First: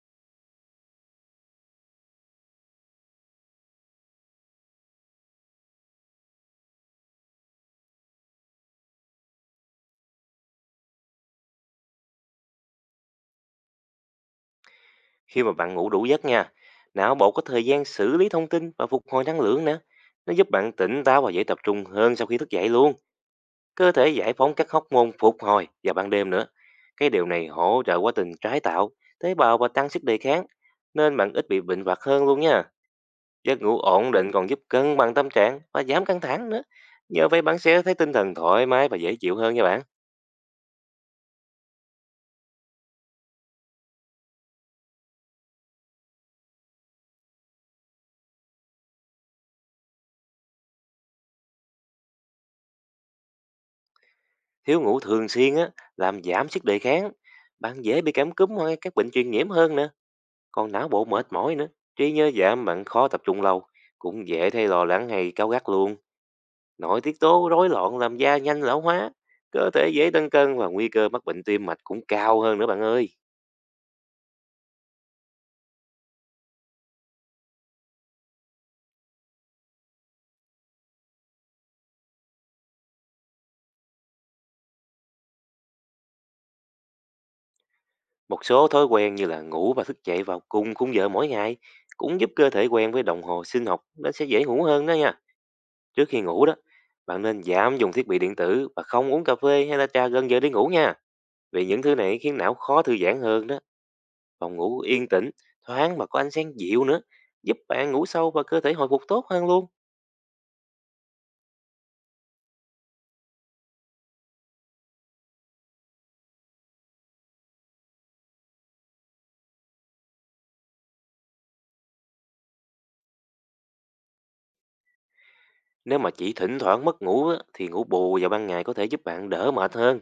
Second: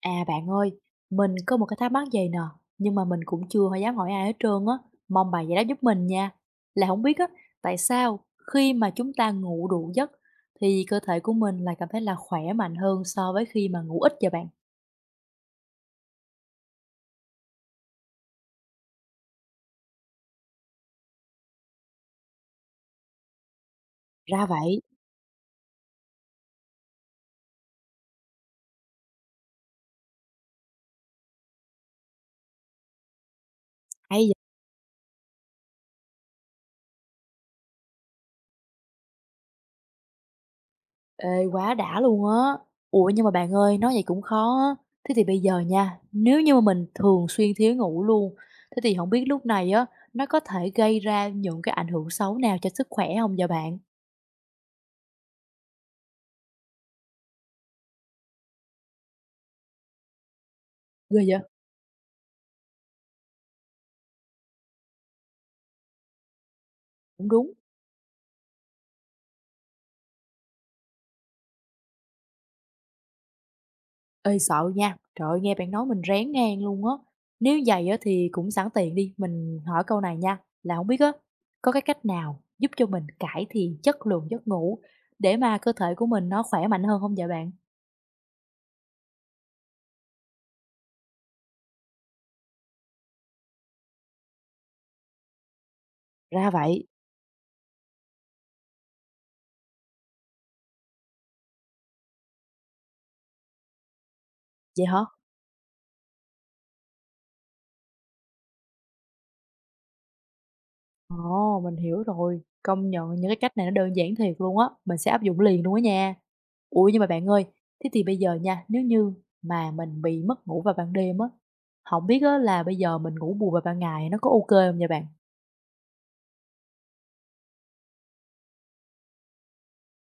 À bạn ơi, mình có một cái thắc mắc vậy nè, nhưng mà mình cũng chưa dám hỏi ai hết trơn á, mong bà giải đáp giúp mình nha. Là không biết á, tại sao khi mà chúng ta ngủ đủ giấc thì cơ thể của mình lại cảm thấy là khỏe mạnh hơn so với khi mà ngủ ít vậy bạn? Khi mà bạn ngủ đủ giấc nha, não bộ có thời gian xử lý thông tin và phục hồi năng lượng nữa. Nó giúp bạn tỉnh táo và dễ tập trung hơn sau khi thức dậy luôn. Cơ thể giải Ra phóng các vậy. hóc môn phục hồi vào ban đêm nữa. Cái điều này hỗ trợ quá trình tái tạo, tế bào và tăng sức đề kháng. Nên bạn ít bị bệnh vặt hơn luôn nha. Giấc ngủ ổn Hay định vậy? còn giúp cân bằng tâm trạng và giảm căng thẳng nữa. Nhờ vậy bạn sẽ thấy tinh thần thoải mái và dễ chịu hơn nha bạn. Ê, quá đã luôn á. Ủa nhưng mà bạn ơi, nói vậy cũng khó á. Thế thì bây giờ nha, nếu như mà mình thường xuyên thiếu ngủ luôn, thế thì không biết lúc này á, nó có thể gây ra những cái ảnh hưởng xấu nào cho sức khỏe không vậy bạn? Thiếu ngủ thường xuyên á, làm giảm sức đề kháng. Bạn dễ bị cảm cúm hoặc các bệnh truyền nhiễm hơn nữa. Còn não bộ Ghê mệt vậy? mỏi nữa, trí nhớ giảm, bạn khó tập trung lâu, cũng dễ thấy lo lắng hay cáu gắt luôn. Nội tiết Cũng tố đúng. rối loạn làm da nhanh lão hóa, cơ thể dễ tăng cân và nguy cơ mắc bệnh tim mạch cũng cao hơn nữa bạn ơi. Ê, sợ nha. Trời ơi, nghe bạn nói mình rén ngang luôn á. Nếu vậy á thì cũng sẵn tiện đi, mình hỏi câu này nha, là không biết á, có cái cách nào giúp cho mình cải thiện chất lượng giấc ngủ để mà cơ thể của mình nó khỏe mạnh hơn không vậy bạn? Một số thói quen như là ngủ và thức dậy vào cùng khung giờ mỗi ngày cũng giúp cơ thể quen với đồng hồ sinh học, nó sẽ dễ ngủ hơn đó nha. Trước khi ngủ Ra đó, vậy, bạn nên giảm dùng thiết bị điện tử và không uống cà phê hay là trà gần giờ đi ngủ nha, vì những thứ này khiến não khó thư giãn hơn đó. Phòng ngủ vậy hả? yên tĩnh, thoáng mà có ánh sáng dịu nữa, giúp bạn ngủ sâu và cơ thể hồi phục tốt hơn luôn. Ồ, mình hiểu rồi. Công nhận những cái cách này nó đơn giản thiệt luôn á, mình sẽ áp dụng liền luôn á nha. Ủa, nhưng mà bạn ơi, thế thì bây giờ nha, nếu như mà mình bị mất ngủ vào ban đêm á, không biết á là bây giờ mình ngủ bù vào ban ngày nó có ok không hông vậy bạn? Nếu mà chỉ thỉnh thoảng mất ngủ á, thì ngủ bù vào ban ngày có thể giúp bạn đỡ mệt hơn.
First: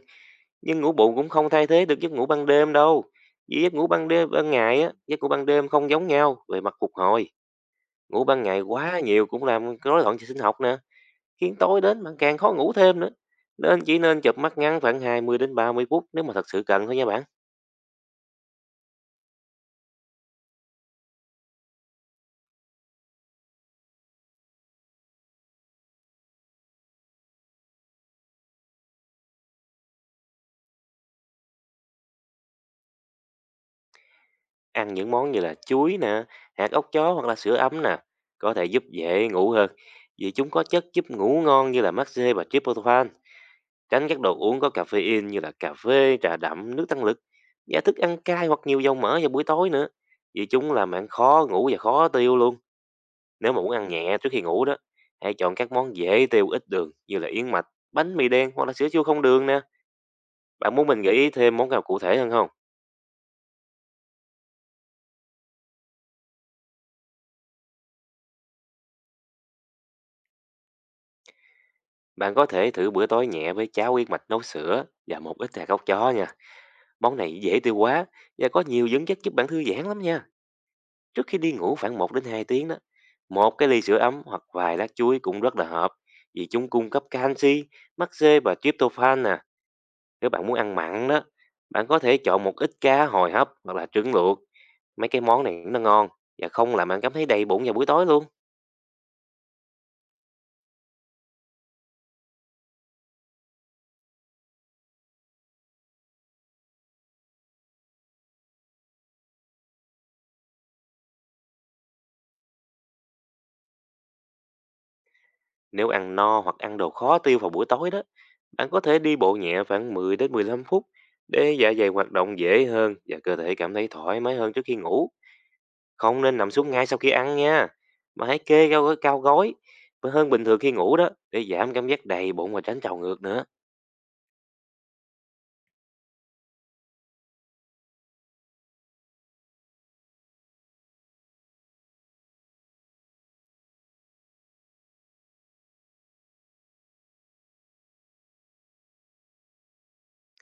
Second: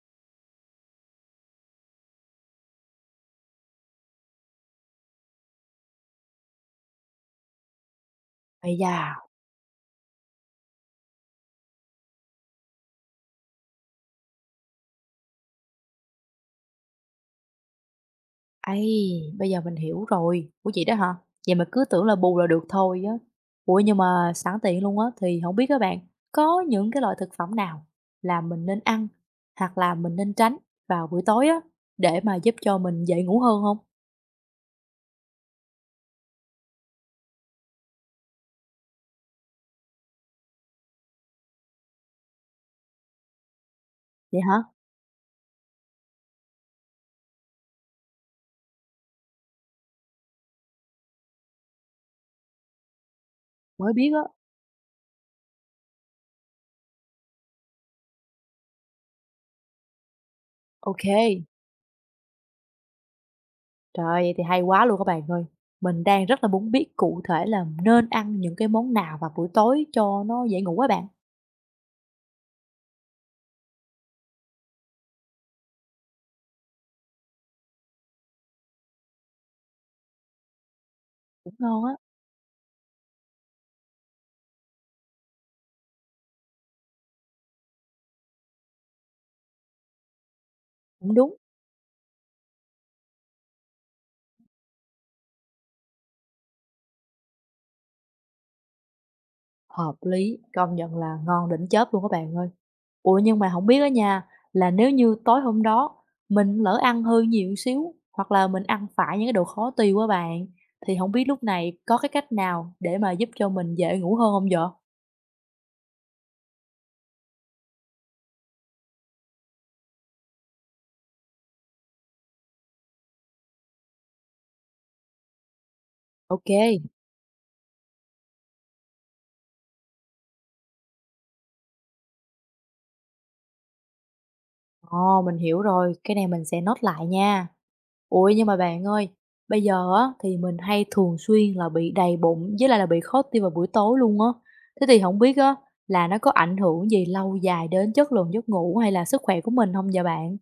Nhưng ngủ bù cũng không thay thế được giấc ngủ ban đêm đâu. Vì giấc ngủ ban đêm, ban ngày á, giấc ngủ ban đêm không giống nhau về mặt phục hồi. Ngủ ban ngày Ây quá da! nhiều cũng làm rối loạn hệ sinh học nè, khiến tối đến bạn càng khó ngủ thêm nữa. Nên chỉ nên chợp mắt ngắn khoảng 20 đến 30 phút nếu mà thật sự cần thôi nha bạn. Ấy, bây giờ mình hiểu rồi. Ủa vậy đó hả? Vậy mà cứ tưởng là bù là được thôi á. Ủa nhưng mà sẵn tiện luôn á thì không biết các bạn, có những cái loại thực phẩm nào là mình nên ăn hoặc là mình nên tránh vào buổi tối á, để mà giúp cho mình dễ ngủ hơn không? Ăn những món như là chuối nè, hạt óc chó hoặc là sữa ấm nè, có thể giúp dễ ngủ hơn vì chúng có chất giúp ngủ ngon như là magie và tryptophan. Tránh các đồ Vậy hả? uống có caffeine như là cà phê, trà đậm, nước tăng lực và thức ăn cay hoặc nhiều dầu mỡ vào buổi tối nữa, vì chúng làm bạn khó ngủ và khó tiêu luôn. Nếu mà muốn ăn Mới biết nhẹ á. trước khi ngủ đó, hãy chọn các món dễ tiêu ít đường như là yến mạch, bánh mì đen hoặc là sữa chua không đường nè. Bạn muốn mình gợi ý Ok. thêm món nào cụ thể hơn không? Trời ơi, vậy thì hay quá luôn các bạn ơi. Mình đang rất là muốn biết cụ thể là nên ăn những cái món nào vào buổi tối cho nó dễ ngủ các bạn. Bạn có thể thử bữa tối nhẹ với cháo yến mạch nấu sữa và một ít hạt óc chó nha. Món này dễ tiêu hóa và có nhiều dưỡng chất giúp bạn thư giãn lắm nha. Trước khi đi Cũng ngủ ngon á. khoảng 1 đến 2 tiếng đó. Một cái ly sữa ấm hoặc vài lát chuối cũng rất là hợp, vì chúng cung cấp canxi, magie và tryptophan nè. Nếu bạn muốn ăn mặn Cũng đó, đúng. bạn có thể chọn một ít cá hồi hấp hoặc là trứng luộc. Mấy cái món này nó ngon và không làm bạn cảm thấy đầy bụng vào buổi tối luôn. Hợp lý, công nhận là ngon đỉnh chớp luôn các bạn ơi. Ủa nhưng mà không biết á nha, là nếu như tối hôm đó mình lỡ ăn hơi nhiều xíu, hoặc là mình ăn phải những cái đồ khó tiêu quá bạn, thì không biết lúc này có cái cách nào để mà giúp cho mình dễ ngủ hơn không vậy? Nếu ăn no hoặc ăn đồ khó tiêu vào buổi tối đó, bạn có thể đi bộ nhẹ khoảng 10 đến 15 phút để dạ dày hoạt động dễ hơn và cơ thể cảm thấy thoải mái hơn trước khi ngủ. Không nên OK. nằm xuống Kê. ngay sau khi ăn nha. Mà hãy kê cao gối và hơn bình thường khi ngủ đó để giảm cảm giác đầy bụng và tránh trào ngược nữa. Ồ, mình hiểu rồi, cái này mình sẽ nốt lại nha. Ủa, nhưng mà bạn ơi, bây giờ á thì mình hay thường xuyên là bị đầy bụng với lại là bị khó tiêu vào buổi tối luôn á. Thế thì không biết á là nó có ảnh hưởng gì lâu dài đến chất lượng giấc ngủ hay là sức khỏe của mình không vậy bạn?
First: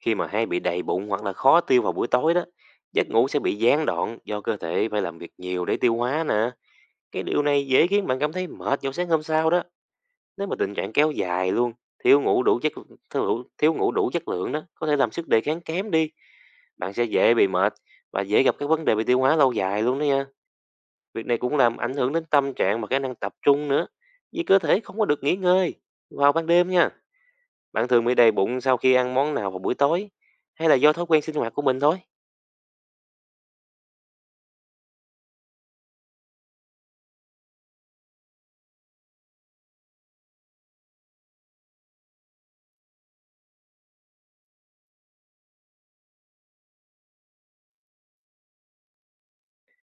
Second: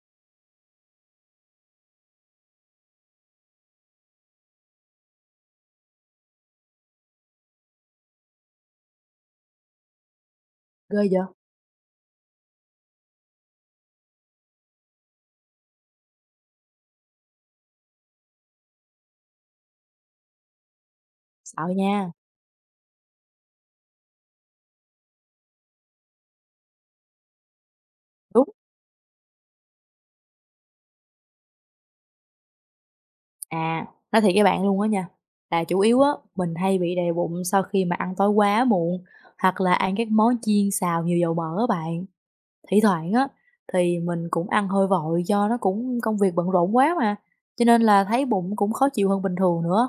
Khi mà hay bị đầy bụng hoặc là khó tiêu vào buổi tối đó, giấc ngủ sẽ bị gián đoạn do cơ thể phải làm việc nhiều để tiêu hóa nè. Cái điều này dễ khiến bạn cảm thấy mệt vào sáng hôm sau đó. Nếu mà tình trạng Ghê kéo vậy? dài luôn, thiếu ngủ đủ chất thiếu ngủ đủ chất lượng đó, có thể làm sức đề kháng kém đi, bạn sẽ dễ bị mệt và dễ gặp các vấn đề về tiêu hóa lâu dài luôn đó nha. Việc này cũng Sợ làm ảnh nha. hưởng đến tâm trạng và khả năng tập trung nữa, vì cơ thể không có được nghỉ ngơi. Vào ban đêm nha, bạn thường bị đầy Đúng. bụng sau khi ăn món nào vào buổi tối, hay là do thói quen sinh hoạt của mình thôi. À, nói thiệt với bạn luôn á nha, là chủ yếu á, mình hay bị đầy bụng sau khi mà ăn tối quá muộn, hoặc là ăn các món chiên xào nhiều dầu mỡ á bạn. Thi thoảng á, thì mình cũng ăn hơi vội do nó cũng công việc bận rộn quá mà, cho nên là thấy bụng cũng khó chịu hơn bình thường nữa.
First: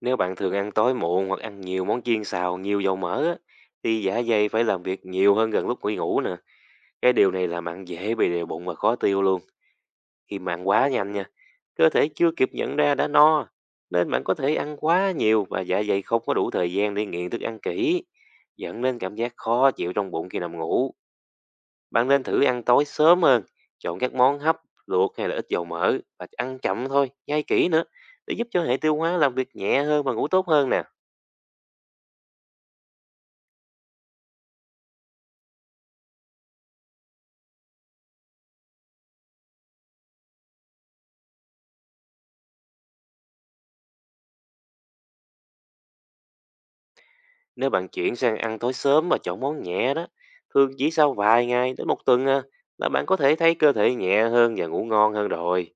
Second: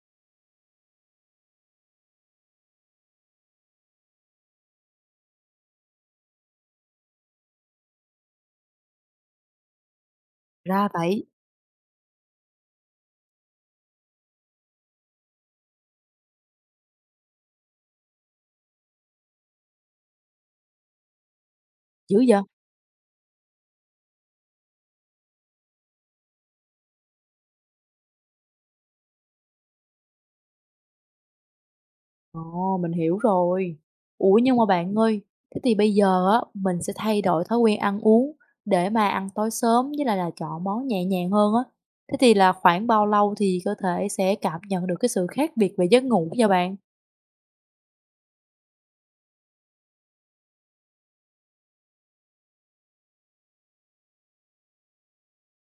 Nếu bạn thường ăn tối muộn hoặc ăn nhiều món chiên xào, nhiều dầu mỡ á, thì dạ dày phải làm việc nhiều hơn gần lúc nghỉ ngủ nè. Cái điều này làm bạn dễ bị đầy bụng và khó tiêu luôn. Khi mà ăn Ra quá nhanh nha, vậy, cơ thể chưa kịp nhận ra đã no, nên bạn có thể ăn quá nhiều và dạ dày không có đủ thời gian để nghiện thức ăn kỹ, dẫn đến cảm giác khó chịu trong bụng khi nằm ngủ. Bạn dữ nên vậy? thử ăn tối sớm hơn, chọn các món hấp, luộc hay là ít dầu mỡ và ăn chậm thôi, nhai kỹ nữa để giúp cho hệ tiêu hóa làm việc nhẹ hơn và ngủ tốt hơn nè. Ồ, mình hiểu rồi. Ủa nhưng mà bạn ơi, thế thì bây giờ á, mình sẽ thay đổi thói quen ăn uống để mà ăn tối sớm với lại là chọn món nhẹ nhàng hơn á. Thế thì là khoảng bao lâu thì cơ thể sẽ cảm nhận được cái sự khác biệt về giấc ngủ cho bạn? Nếu bạn chuyển sang ăn tối sớm và chọn món nhẹ đó, thường chỉ sau vài ngày đến một tuần à, là bạn có thể thấy cơ thể nhẹ hơn và ngủ ngon hơn rồi.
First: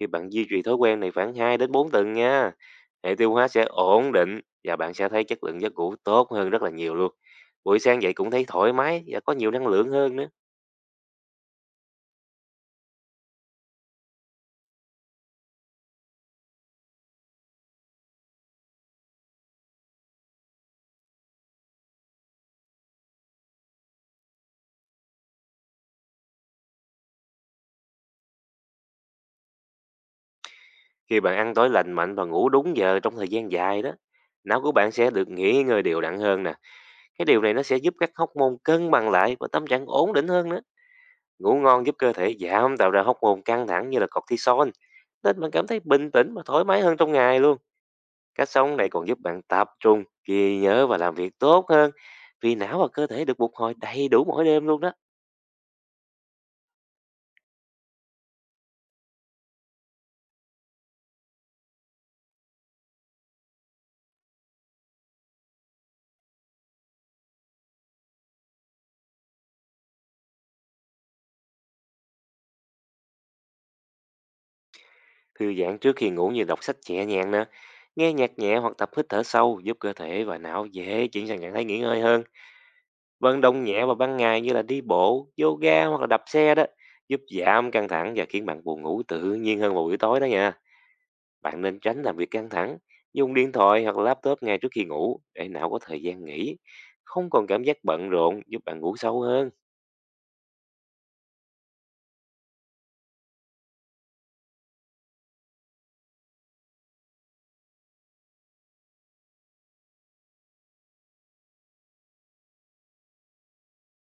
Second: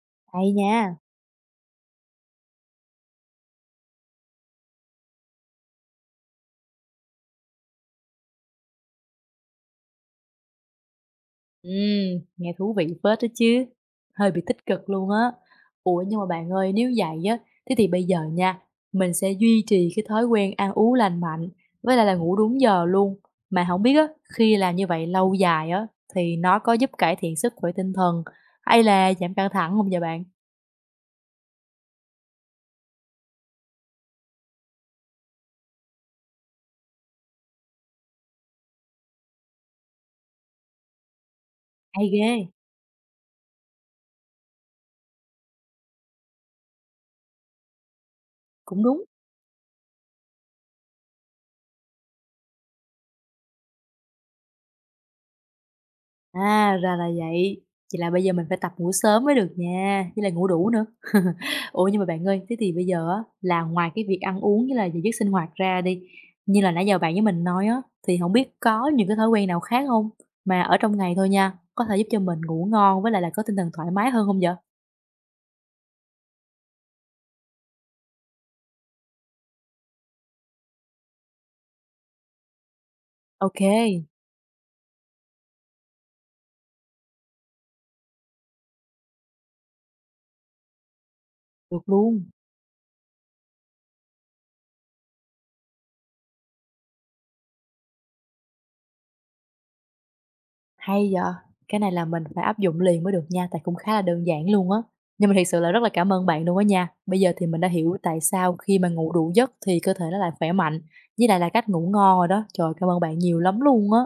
Khi bạn duy Hay trì thói nha. quen này khoảng 2 đến 4 tuần nha, hệ tiêu hóa sẽ ổn định và bạn sẽ thấy chất lượng giấc ngủ tốt hơn rất là nhiều luôn. Buổi sáng dậy cũng thấy thoải mái và có nhiều năng lượng hơn nữa. Nghe thú vị phết đó chứ, hơi bị tích cực luôn á. Ủa, nhưng mà bạn ơi, nếu vậy á, thế thì bây giờ nha, mình sẽ duy trì cái thói quen ăn uống lành mạnh, với lại là ngủ đúng giờ luôn. Mà không biết á, khi làm như vậy lâu dài á, thì nó có giúp cải thiện sức khỏe tinh thần hay là giảm căng thẳng không vậy bạn? Khi bạn ăn tối lành mạnh và ngủ đúng giờ trong thời gian dài đó, não của bạn sẽ được nghỉ ngơi đều đặn hơn nè. Cái điều này nó sẽ giúp các hóc môn cân bằng lại và tâm trạng ổn định hơn nữa. Ngủ ngon giúp Hay cơ ghê, thể giảm tạo ra hóc môn căng thẳng như là cortisol, nên bạn cảm thấy bình tĩnh và thoải mái hơn trong ngày luôn. Cách sống cũng này đúng. còn giúp bạn tập trung, ghi nhớ và làm việc tốt hơn, vì não và cơ thể được phục hồi đầy đủ mỗi đêm luôn đó. À, ra là vậy, vậy là bây giờ mình phải tập ngủ sớm mới được nha, với lại ngủ đủ nữa. Ủa, nhưng mà bạn ơi, thế thì bây giờ á là ngoài cái việc ăn uống với là giờ giấc sinh hoạt ra đi, như là nãy giờ bạn với mình nói á, thì không biết có những cái thói quen nào khác không? Mà ở trong ngày thôi nha, có thể giúp cho mình ngủ ngon với lại là có tinh thần thoải mái hơn không vậy? Thư giãn trước khi ngủ như đọc sách nhẹ nhàng nè, nghe nhạc nhẹ hoặc tập hít thở sâu giúp cơ thể và não dễ chuyển sang trạng thái nghỉ ngơi hơn. Vận Ok, động nhẹ vào ban ngày như là đi bộ, yoga hoặc là đạp xe đó giúp giảm căng thẳng và khiến bạn buồn ngủ tự nhiên hơn vào buổi tối đó nha. Bạn nên được tránh làm luôn, việc căng thẳng, dùng điện thoại hoặc laptop ngay trước khi ngủ để não có thời gian nghỉ, không còn cảm giác bận rộn giúp bạn ngủ sâu hơn. hay vậy! Cái này là mình phải áp dụng liền mới được nha, tại cũng khá là đơn giản luôn á. Nhưng mà thiệt sự là rất là cảm ơn bạn luôn á nha. Bây giờ thì mình đã hiểu tại sao khi mà ngủ đủ giấc thì cơ thể nó lại khỏe mạnh, với lại là cách ngủ ngon rồi đó. Trời, cảm ơn bạn nhiều lắm luôn á!